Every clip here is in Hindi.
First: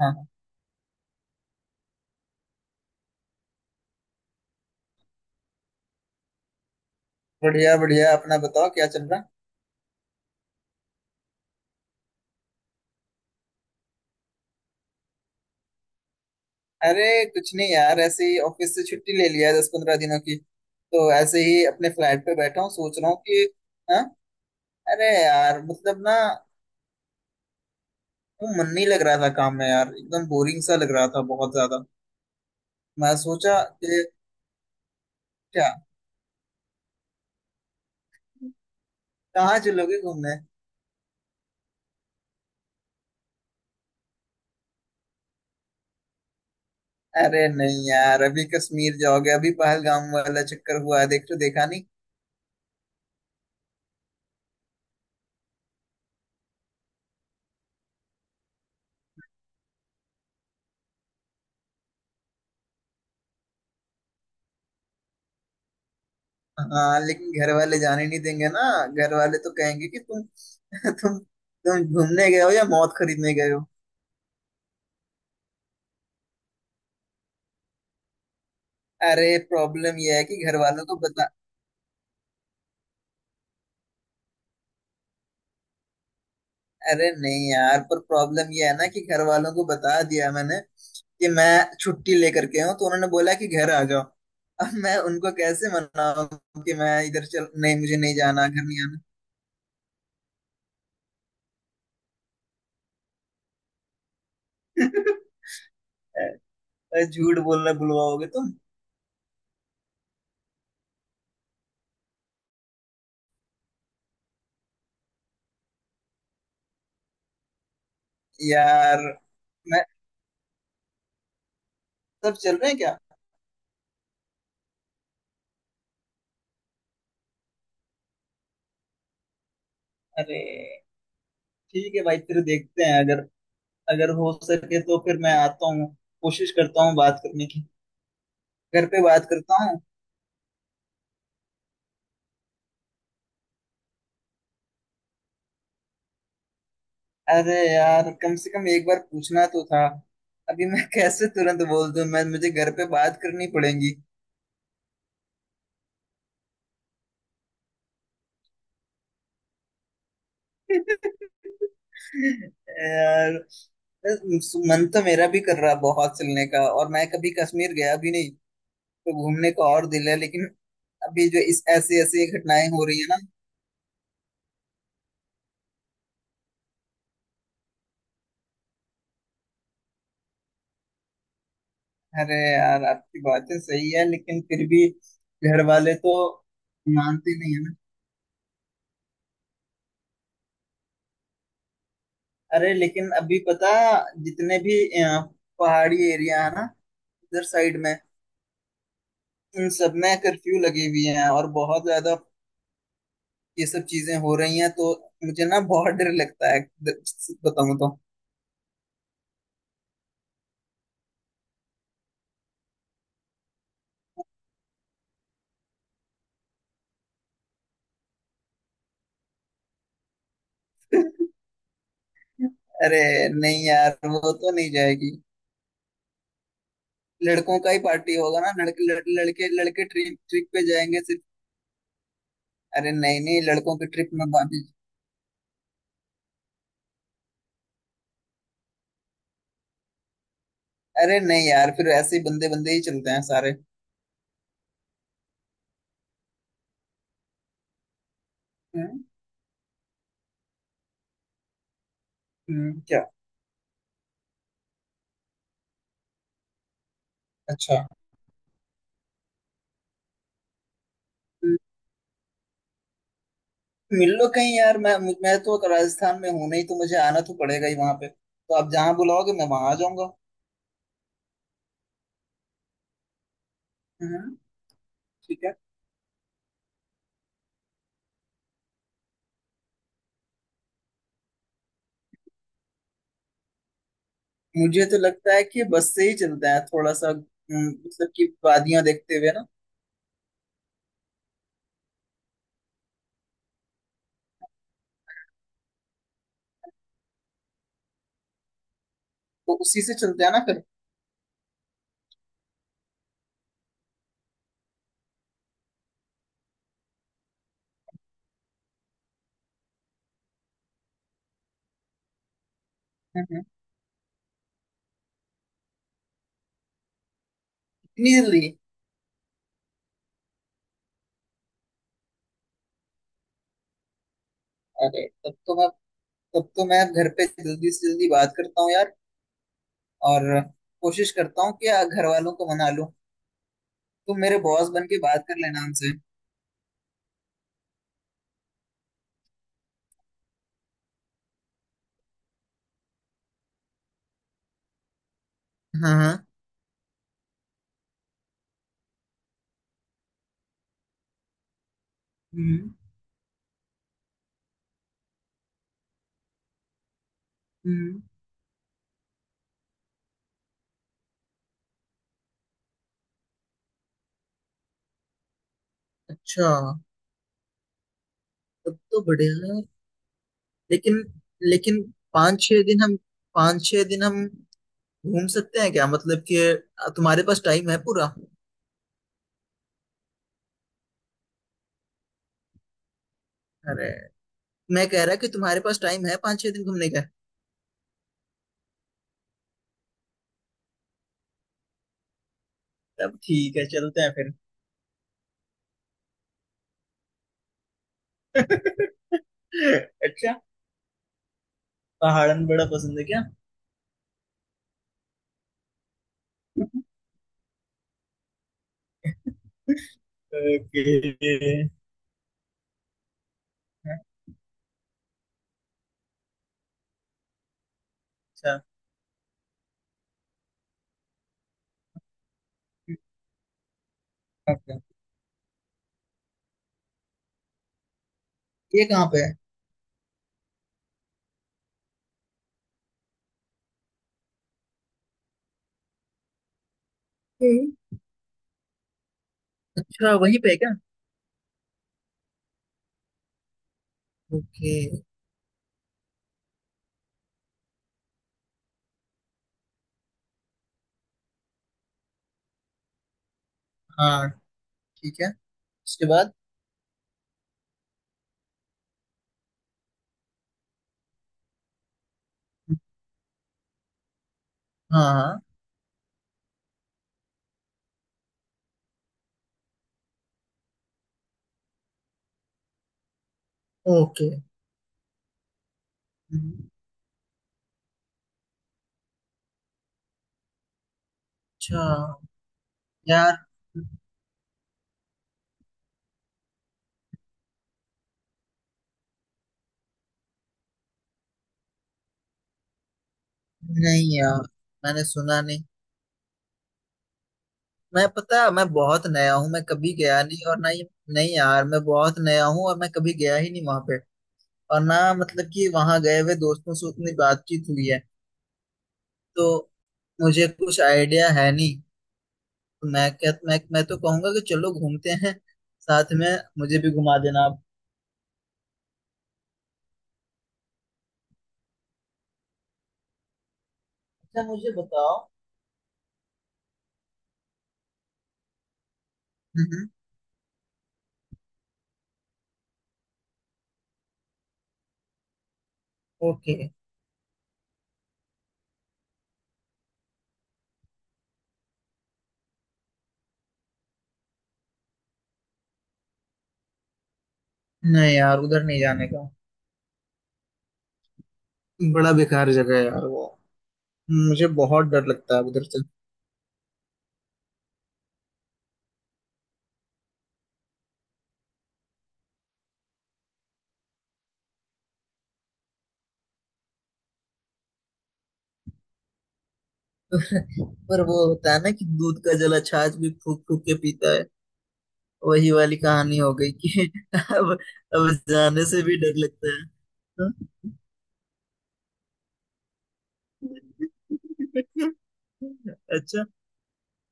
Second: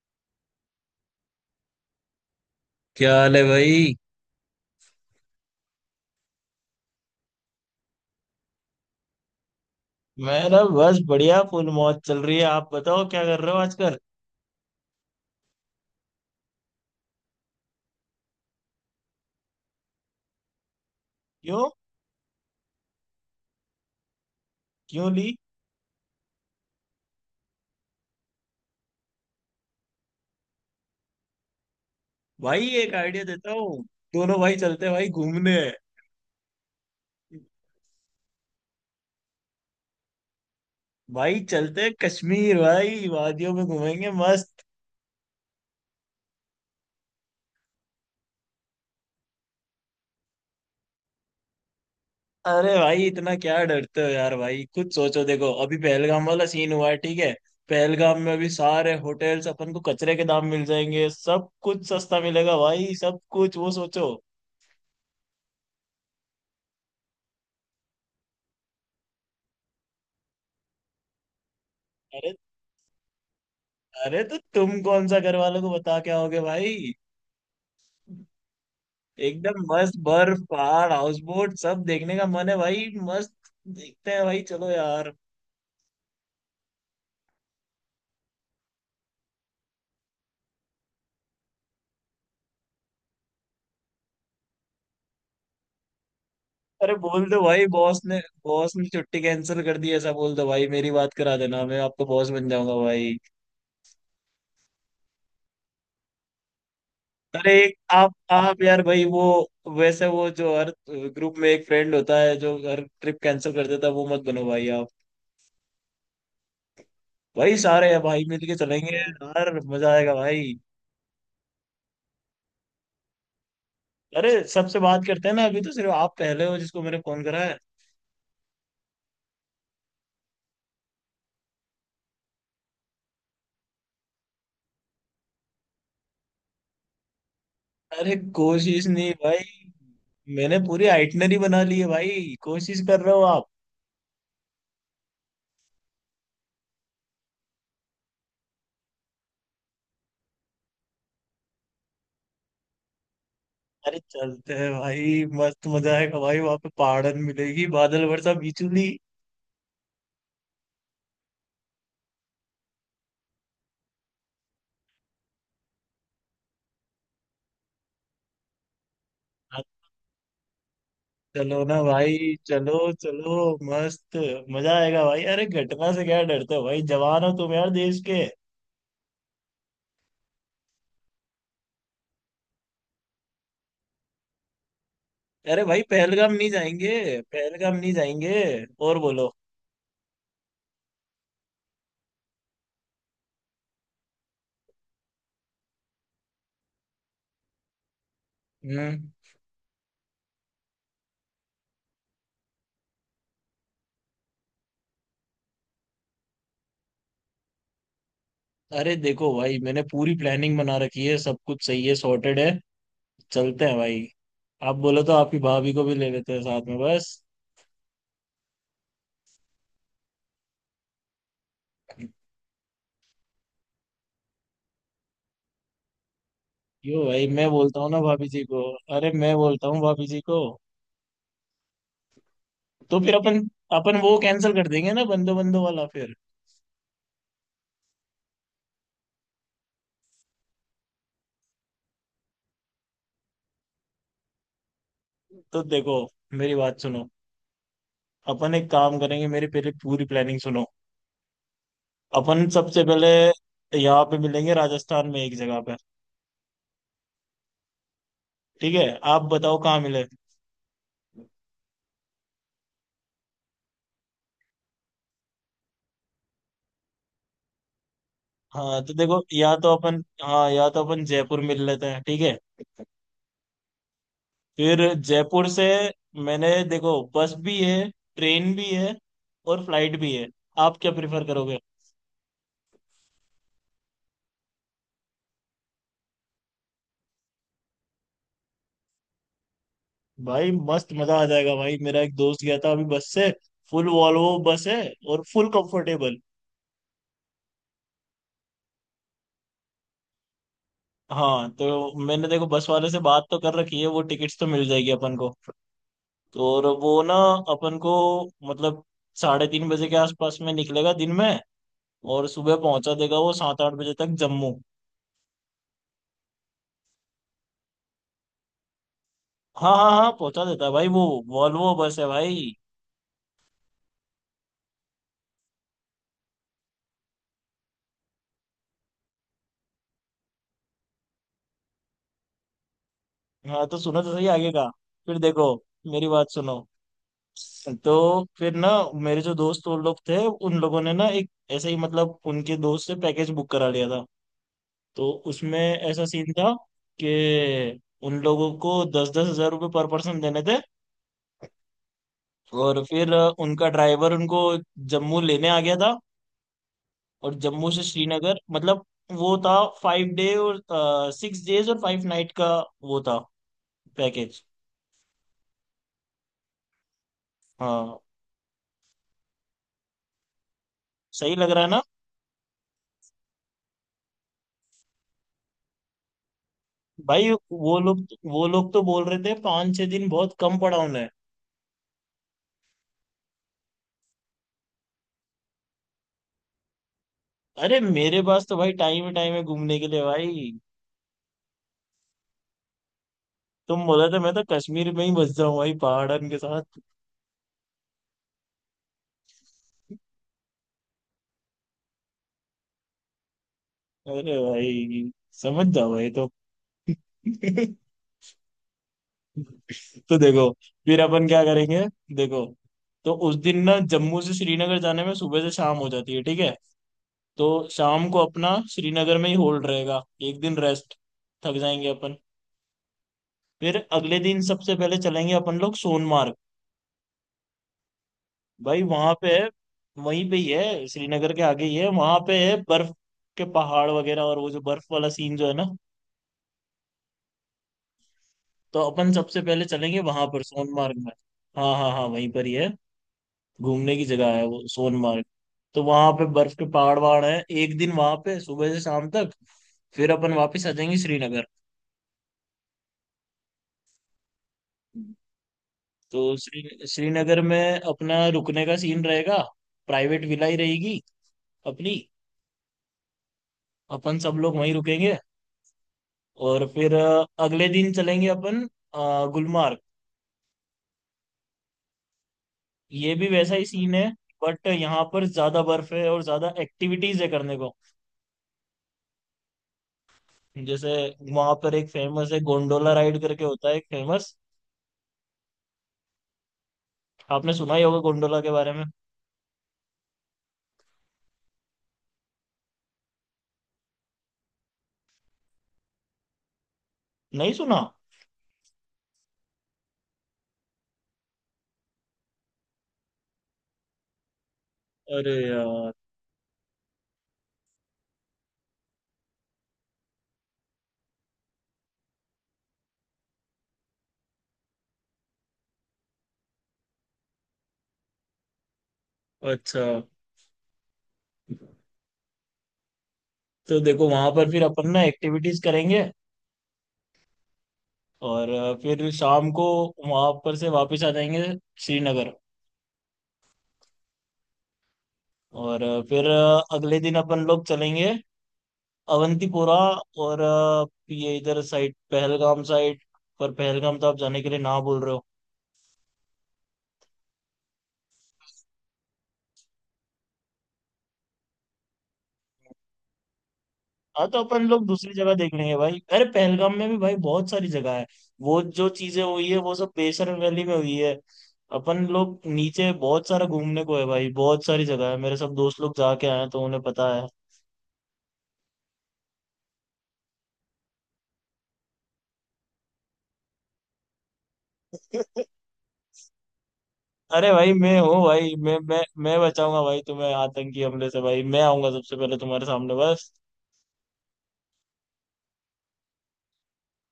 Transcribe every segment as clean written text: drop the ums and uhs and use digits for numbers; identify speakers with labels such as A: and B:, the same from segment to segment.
A: हाँ।
B: क्या हाल है भाई।
A: बढ़िया बढ़िया, अपना बताओ, क्या चल रहा?
B: मैं ना बस बढ़िया फुल मौज चल रही है। आप बताओ क्या कर रहे हो आजकल।
A: अरे कुछ नहीं यार, ऐसे ही ऑफिस से छुट्टी ले लिया है दस पंद्रह दिनों की, तो ऐसे
B: क्यों।
A: ही अपने फ्लैट पे बैठा हूँ, सोच रहा हूँ कि। हाँ।
B: क्यों
A: अरे
B: ली।
A: यार मतलब ना, वो मन नहीं लग रहा था काम में यार, एकदम बोरिंग सा लग रहा था बहुत ज्यादा।
B: भाई एक
A: मैं
B: आइडिया देता
A: सोचा
B: हूँ।
A: कि।
B: दोनों भाई चलते हैं भाई घूमने।
A: क्या? कहाँ चलोगे घूमने?
B: भाई चलते हैं कश्मीर भाई, वादियों में घूमेंगे मस्त।
A: अरे नहीं यार, अभी कश्मीर जाओगे? अभी पहलगाम वाला चक्कर हुआ है, देख तो देखा नहीं।
B: अरे भाई इतना क्या डरते हो यार। भाई खुद सोचो देखो, अभी पहलगाम वाला सीन हुआ है ठीक है। पहलगाम में अभी सारे होटल्स अपन को कचरे के दाम मिल जाएंगे, सब कुछ सस्ता मिलेगा भाई, सब कुछ वो सोचो।
A: हाँ, लेकिन घर वाले जाने नहीं देंगे ना। घर वाले तो कहेंगे कि तुम तुम घूमने
B: अरे।
A: गए हो या मौत खरीदने गए हो।
B: अरे तो तुम कौन सा घर वालों को बता के आओगे भाई।
A: अरे
B: एकदम मस्त
A: प्रॉब्लम ये है
B: बर्फ
A: कि घर वालों
B: पहाड़
A: को
B: हाउस
A: बता।
B: बोट सब देखने का मन है भाई। मस्त। देखते हैं भाई चलो यार।
A: अरे नहीं यार, पर प्रॉब्लम ये है ना कि घर वालों को बता दिया मैंने कि मैं छुट्टी लेकर के हूँ, तो उन्होंने बोला कि घर आ जाओ। अब मैं उनको कैसे मनाऊं कि मैं
B: अरे
A: इधर
B: बोल दो
A: चल,
B: भाई
A: नहीं मुझे
B: बॉस
A: नहीं
B: ने।
A: जाना, घर
B: बॉस
A: नहीं
B: ने
A: आना।
B: छुट्टी कैंसिल कर दी है, ऐसा बोल दो भाई। मेरी बात करा देना, मैं आपका बॉस बन जाऊंगा भाई।
A: अरे, झूठ
B: अरे
A: बोलना
B: एक आप
A: बुलवाओगे तुम।
B: आप यार भाई वो, वैसे वो जो हर ग्रुप में एक फ्रेंड होता है जो हर ट्रिप कैंसिल कर देता है वो मत बनो भाई आप। भाई सारे हैं भाई मिलके चलेंगे
A: यार
B: यार
A: मैं,
B: मजा आएगा भाई।
A: सब चल रहे हैं क्या?
B: अरे सबसे बात करते हैं ना, अभी तो सिर्फ आप पहले हो जिसको मैंने फोन करा है।
A: अरे ठीक है भाई, फिर देखते हैं, अगर अगर हो सके तो फिर मैं आता हूँ। कोशिश करता हूँ बात करने की।
B: अरे कोशिश
A: घर पे
B: नहीं
A: बात
B: भाई।
A: करता हूँ।
B: मैंने पूरी आइटनरी बना ली है भाई, कोशिश कर रहे हो आप।
A: अरे यार, कम से कम एक बार पूछना तो था। अभी मैं कैसे तुरंत बोल दूँ, मैं मुझे घर पे बात करनी पड़ेगी।
B: अरे चलते हैं भाई मस्त मजा आएगा भाई, वहां पे पहाड़न मिलेगी, बादल वर्षा बिजली।
A: यार, बस मन तो मेरा भी कर रहा है बहुत चलने का, और मैं कभी कश्मीर गया भी नहीं। तो घूमने
B: हाँ,
A: का और दिल है, लेकिन। अभी जो
B: चलो
A: इस
B: ना
A: ऐसी
B: भाई
A: ऐसी घटनाएं
B: चलो
A: हो रही है ना।
B: चलो। मस्त। मजा आएगा भाई, अरे घटना से क्या डरते हो भाई, जवान हो तुम यार देश के।
A: अरे यार, आपकी बातें सही है, लेकिन फिर भी
B: अरे
A: घर
B: भाई
A: वाले तो
B: पहलगाम नहीं जाएंगे,
A: मानते नहीं है ना।
B: पहलगाम नहीं जाएंगे। और बोलो।
A: अरे लेकिन अभी पता, जितने भी अ, पहाड़ी एरिया है ना, इधर साइड में।
B: हम्म।
A: इन सब में कर्फ्यू लगी हुई है और बहुत ज्यादा ये सब चीजें हो रही हैं, तो मुझे ना बहुत डर लगता है बताऊं तो।
B: अरे देखो भाई मैंने पूरी प्लानिंग बना रखी है, सब कुछ सही है सॉर्टेड है। चलते हैं भाई। आप बोलो तो आपकी भाभी को भी ले लेते हैं साथ में बस।
A: अरे नहीं यार, वो तो नहीं जाएगी।
B: यो भाई मैं
A: लड़कों का ही
B: बोलता हूँ ना
A: पार्टी
B: भाभी
A: होगा
B: जी
A: ना।
B: को। अरे मैं
A: लड़के
B: बोलता हूँ
A: लड़के
B: भाभी
A: ट्रिप
B: जी को।
A: ट्रिप पे जाएंगे सिर्फ। अरे
B: तो फिर
A: नहीं,
B: अपन
A: नहीं, लड़कों की
B: अपन वो
A: ट्रिप में।
B: कैंसिल कर देंगे ना बंदो बंदो वाला फिर।
A: अरे नहीं यार, फिर ऐसे ही बंदे बंदे ही चलते हैं सारे।
B: तो देखो, मेरी बात सुनो। अपन एक काम
A: हम्म।
B: करेंगे, मेरी पहले पूरी प्लानिंग सुनो। अपन सबसे
A: क्या?
B: पहले यहाँ पे मिलेंगे राजस्थान में एक जगह पे।
A: अच्छा।
B: ठीक है। आप बताओ कहाँ मिले।
A: हम्म। मिल लो कहीं यार, मैं तो राजस्थान में हूं नहीं, तो मुझे आना तो पड़ेगा ही वहां पे, तो आप
B: हाँ तो
A: जहां
B: देखो,
A: बुलाओगे मैं
B: या
A: वहां
B: तो
A: आ
B: अपन,
A: जाऊंगा।
B: हाँ, या तो अपन जयपुर मिल लेते हैं ठीक है।
A: हम्म।
B: फिर
A: ठीक
B: जयपुर
A: है।
B: से। मैंने देखो बस भी है, ट्रेन भी है, और फ्लाइट भी है। आप क्या प्रिफर करोगे।
A: मुझे तो लगता है कि बस से ही चलते हैं थोड़ा सा, मतलब कि वादियां देखते हुए ना।
B: भाई मस्त मजा आ जाएगा भाई, मेरा एक दोस्त गया था अभी बस से। फुल वॉल्वो बस है और फुल कंफर्टेबल।
A: तो उसी से चलते हैं ना फिर।
B: हाँ तो मैंने देखो बस वाले से बात तो कर रखी है, वो टिकट्स तो मिल जाएगी अपन को। तो और वो ना, अपन को मतलब, 3:30 बजे के आसपास में निकलेगा दिन में। और सुबह पहुंचा देगा वो
A: हम्म,
B: 7-8 बजे तक जम्मू।
A: इतनी जल्दी?
B: हाँ हाँ हाँ, पहुंचा देता है भाई वो। वॉल्वो बस है भाई।
A: अरे तब तो मैं घर पे जल्दी से जल्दी बात करता हूँ यार। और कोशिश करता हूँ कि घर वालों को मना लूं।
B: हाँ तो सुनो तो
A: तुम
B: सही
A: मेरे
B: आगे का।
A: बॉस बन के
B: फिर
A: बात कर
B: देखो
A: लेना उनसे।
B: मेरी बात सुनो। तो फिर ना, मेरे जो दोस्त वो लोग थे उन लोगों ने ना एक ऐसे ही मतलब उनके दोस्त से पैकेज बुक करा लिया था। तो उसमें
A: हाँ,
B: ऐसा
A: हाँ।
B: सीन था कि उन लोगों को दस दस हजार रुपये पर पर्सन देने थे।
A: हम्म।
B: और फिर उनका ड्राइवर उनको जम्मू लेने आ गया था। और जम्मू से
A: हम्म।
B: श्रीनगर मतलब वो था 5 डे और 6 डेज और 5 नाइट का, वो था पैकेज।
A: अच्छा,
B: हाँ।
A: तब तो बढ़िया है। लेकिन
B: सही लग रहा
A: लेकिन
B: है।
A: पाँच छह दिन हम पाँच छह दिन हम घूम सकते हैं क्या, मतलब कि तुम्हारे
B: भाई
A: पास टाइम
B: वो
A: है
B: लोग
A: पूरा?
B: वो लोग तो बोल रहे थे 5-6 दिन बहुत कम पड़ा उन्हें।
A: अरे मैं कह रहा कि तुम्हारे पास टाइम है पाँच छह दिन घूमने का?
B: अरे मेरे पास तो भाई टाइम है, टाइम है घूमने के लिए भाई।
A: तब ठीक है,
B: तुम
A: चलते
B: बोला
A: हैं
B: था मैं
A: फिर।
B: तो कश्मीर में ही बस जाऊं भाई पहाड़न के साथ।
A: अच्छा, पहाड़न बड़ा पसंद है क्या?
B: अरे भाई समझ जाओ भाई तो। तो देखो,
A: ओके।
B: फिर अपन क्या करेंगे देखो। तो उस दिन ना जम्मू से श्रीनगर जाने में सुबह से शाम हो जाती है ठीक है। तो शाम को अपना
A: अच्छा।
B: श्रीनगर में ही होल्ड रहेगा। एक दिन रेस्ट, थक जाएंगे अपन। फिर अगले दिन सबसे
A: ओके।
B: पहले चलेंगे अपन लोग सोनमार्ग। भाई
A: ये कहाँ
B: वहां
A: पे
B: पे
A: है?
B: है, वहीं पे ही है श्रीनगर के आगे ही है, वहां पे है बर्फ के पहाड़ वगैरह, और वो जो बर्फ वाला सीन जो है ना।
A: हम्म।
B: तो अपन सबसे पहले चलेंगे
A: अच्छा,
B: वहां
A: वहीं
B: पर
A: पे है क्या?
B: सोनमार्ग में। हाँ हाँ हाँ, वहीं पर ही है, घूमने की जगह है वो
A: ओके।
B: सोनमार्ग। तो वहां पे बर्फ के पहाड़ वहाड़ है। एक दिन वहां पे सुबह से शाम तक। फिर अपन वापस आ जाएंगे श्रीनगर।
A: हाँ, ठीक है, उसके बाद।
B: तो श्रीनगर में अपना रुकने का सीन रहेगा। प्राइवेट विला ही रहेगी अपनी। अपन सब लोग वहीं
A: हाँ,
B: रुकेंगे।
A: हाँ।
B: और फिर अगले दिन चलेंगे अपन गुलमार्ग। ये भी वैसा ही सीन है।
A: ओके।
B: बट यहाँ पर ज्यादा बर्फ है और ज्यादा एक्टिविटीज है करने को। जैसे वहां पर
A: अच्छा
B: एक फेमस है गोंडोला राइड
A: यार।
B: करके होता है एक फेमस। आपने सुना ही होगा गोंडोला के बारे में।
A: नहीं यार, मैंने सुना नहीं।
B: नहीं सुना।
A: मैं पता है, मैं बहुत नया हूँ, मैं कभी गया नहीं और ना ही। नहीं यार, मैं बहुत नया हूँ, और मैं कभी गया ही नहीं वहां पे। और ना
B: अरे
A: मतलब कि
B: यार।
A: वहां गए हुए दोस्तों से उतनी बातचीत हुई है। तो मुझे कुछ आइडिया है नहीं। तो मैं क्या, मैं तो कहूंगा कि चलो घूमते हैं। साथ में मुझे भी घुमा देना आप।
B: अच्छा तो देखो वहां
A: अच्छा,
B: पर फिर
A: मुझे
B: अपन ना
A: बताओ।
B: एक्टिविटीज करेंगे। और फिर शाम को
A: हम्म।
B: वहां पर से वापस आ जाएंगे श्रीनगर। और फिर
A: ओके।
B: अगले दिन अपन लोग चलेंगे अवंतीपोरा। और ये इधर साइड पहलगाम साइड। पर पहलगाम तो आप जाने के लिए ना बोल रहे हो।
A: नहीं यार, उधर नहीं जाने का। बड़ा बेकार जगह है यार वो।
B: हाँ तो
A: मुझे
B: अपन लोग
A: बहुत डर
B: दूसरी जगह
A: लगता है
B: देख
A: उधर
B: लेंगे
A: से।
B: भाई, अरे पहलगाम में भी भाई बहुत सारी जगह है। वो जो चीजें हुई है वो सब बेसर वैली में हुई है। अपन लोग नीचे बहुत सारा घूमने को है भाई, बहुत सारी जगह है, मेरे सब दोस्त लोग जाके आए हैं तो उन्हें पता है।
A: पर वो होता है ना कि दूध का जला छाछ भी फूक फूक के पीता है। वही वाली कहानी हो गई कि।
B: अरे
A: अब।
B: भाई मैं
A: अब
B: हूँ भाई,
A: जाने
B: मैं
A: से भी
B: मैं
A: डर
B: मैं
A: लगता है।
B: बचाऊंगा भाई तुम्हें आतंकी हमले से भाई, मैं आऊंगा सबसे पहले तुम्हारे सामने बस।
A: अच्छा।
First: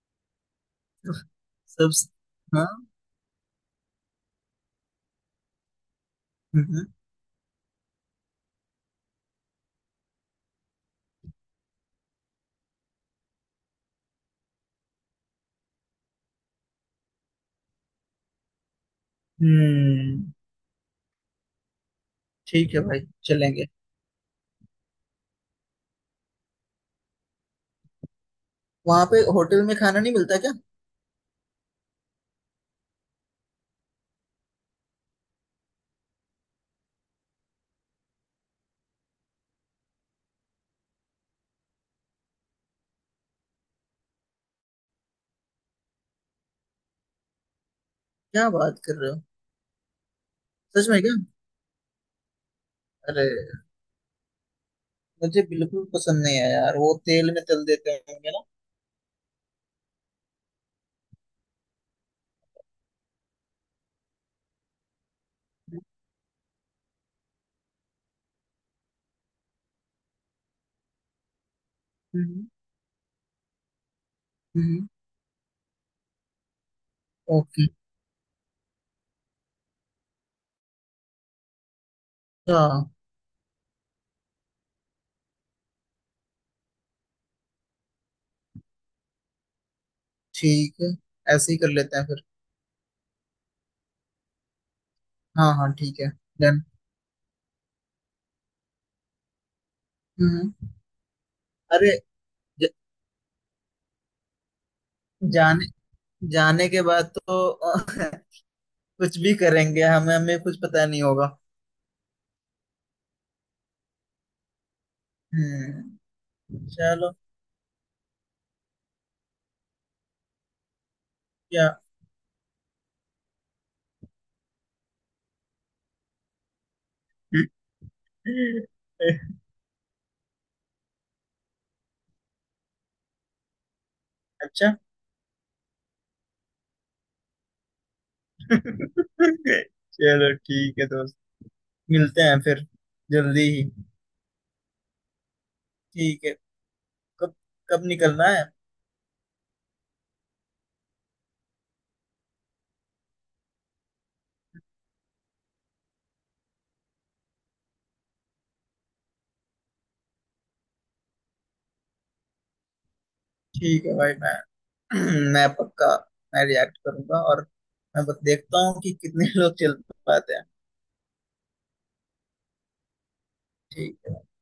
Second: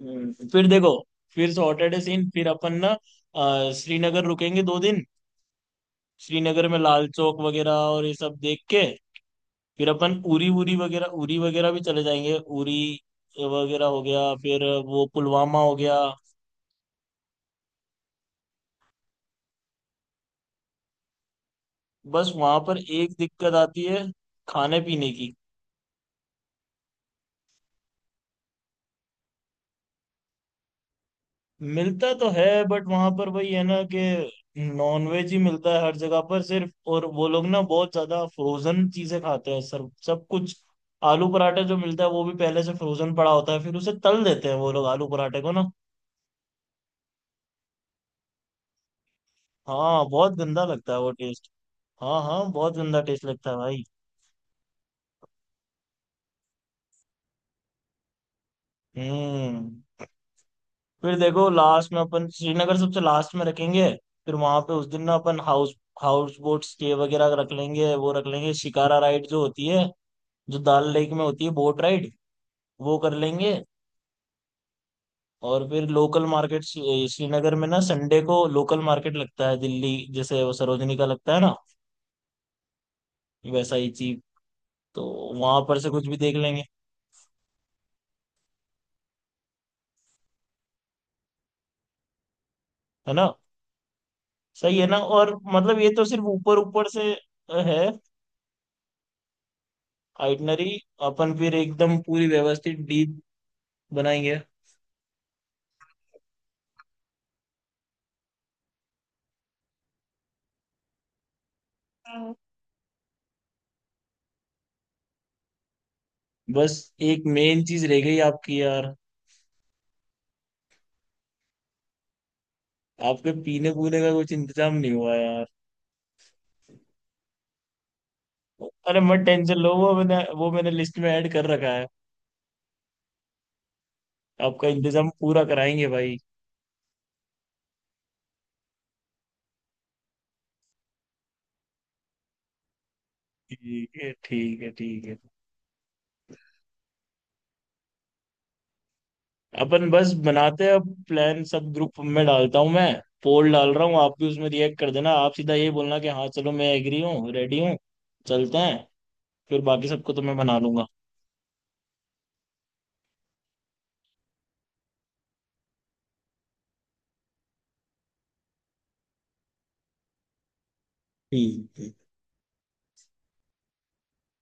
B: फिर देखो। फिर
A: सब।
B: सॉर्टेड है सीन, फिर
A: हाँ।
B: अपन ना श्रीनगर रुकेंगे 2 दिन। श्रीनगर में
A: हम्म।
B: लाल चौक वगैरह और ये सब देख के फिर अपन उरी उरी वगैरह भी चले जाएंगे। उरी वगैरह हो गया फिर वो पुलवामा हो गया।
A: हम्म,
B: बस वहां
A: ठीक
B: पर
A: है भाई,
B: एक दिक्कत
A: चलेंगे।
B: आती है खाने पीने की।
A: वहां पे होटल में खाना नहीं मिलता क्या?
B: मिलता तो है बट वहां पर वही है ना कि नॉनवेज ही मिलता है हर जगह पर सिर्फ, और वो लोग ना बहुत ज्यादा फ्रोजन चीजें खाते हैं सर सब कुछ। आलू पराठा जो मिलता है वो भी पहले से फ्रोजन पड़ा होता है, फिर उसे तल देते हैं वो लोग आलू पराठे को ना।
A: क्या बात कर रहे हो?
B: हाँ बहुत गंदा
A: सच
B: लगता है
A: में
B: वो
A: क्या?
B: टेस्ट। हाँ हाँ बहुत गंदा टेस्ट
A: अरे,
B: लगता है भाई।
A: मुझे बिल्कुल पसंद नहीं है यार, वो तेल में तल देते होंगे ना।
B: हम्म। फिर देखो लास्ट में अपन श्रीनगर सबसे लास्ट में रखेंगे। फिर वहां पे उस दिन ना अपन हाउस हाउस बोट स्टे वगैरह रख लेंगे, वो रख लेंगे शिकारा राइड जो होती है, जो दाल लेक में होती है बोट राइड,
A: हम्म।
B: वो कर लेंगे।
A: हम्म।
B: और फिर लोकल मार्केट श्रीनगर में
A: ओके।
B: ना संडे को लोकल मार्केट लगता है, दिल्ली जैसे वो सरोजनी का लगता है ना,
A: अच्छा।
B: वैसा ही चीप। तो वहां पर से कुछ भी देख लेंगे।
A: ठीक है, ऐसे ही कर लेते हैं फिर।
B: है ना सही है ना, और
A: हाँ, हाँ,
B: मतलब ये
A: ठीक
B: तो
A: है।
B: सिर्फ ऊपर
A: डन।
B: ऊपर से है
A: हम्म।
B: आइटनरी, अपन फिर
A: अरे
B: एकदम पूरी
A: ज,
B: व्यवस्थित डीप बनाएंगे।
A: जाने जाने के बाद तो कुछ भी करेंगे, हमें हमें कुछ पता नहीं होगा।
B: हाँ।
A: हम्म।
B: बस
A: चलो।
B: एक मेन चीज रह गई आपकी यार,
A: क्या?
B: आपके पीने पूने का कुछ इंतजाम नहीं हुआ यार। अरे मत टेंशन लो, वो मैंने लिस्ट में ऐड कर रखा है। आपका
A: अच्छा।
B: इंतजाम पूरा कराएंगे भाई।
A: चलो, ठीक है दोस्त, मिलते हैं फिर जल्दी ही।
B: ठीक है ठीक है ठीक है।
A: ठीक है। कब कब निकलना है?
B: अपन बस बनाते हैं अब प्लान, सब ग्रुप में डालता हूँ मैं। पोल डाल रहा हूँ, आप भी उसमें रिएक्ट कर देना, आप सीधा ये बोलना कि हाँ चलो मैं एग्री हूँ रेडी हूँ। चलते हैं फिर, बाकी सबको तो मैं बना लूंगा।
A: ठीक है भाई, मैं मैं पक्का, मैं रिएक्ट करूंगा, और मैं बस देखता हूँ कि कितने लोग चल पाते हैं।
B: ठीक है।
A: ठीक है।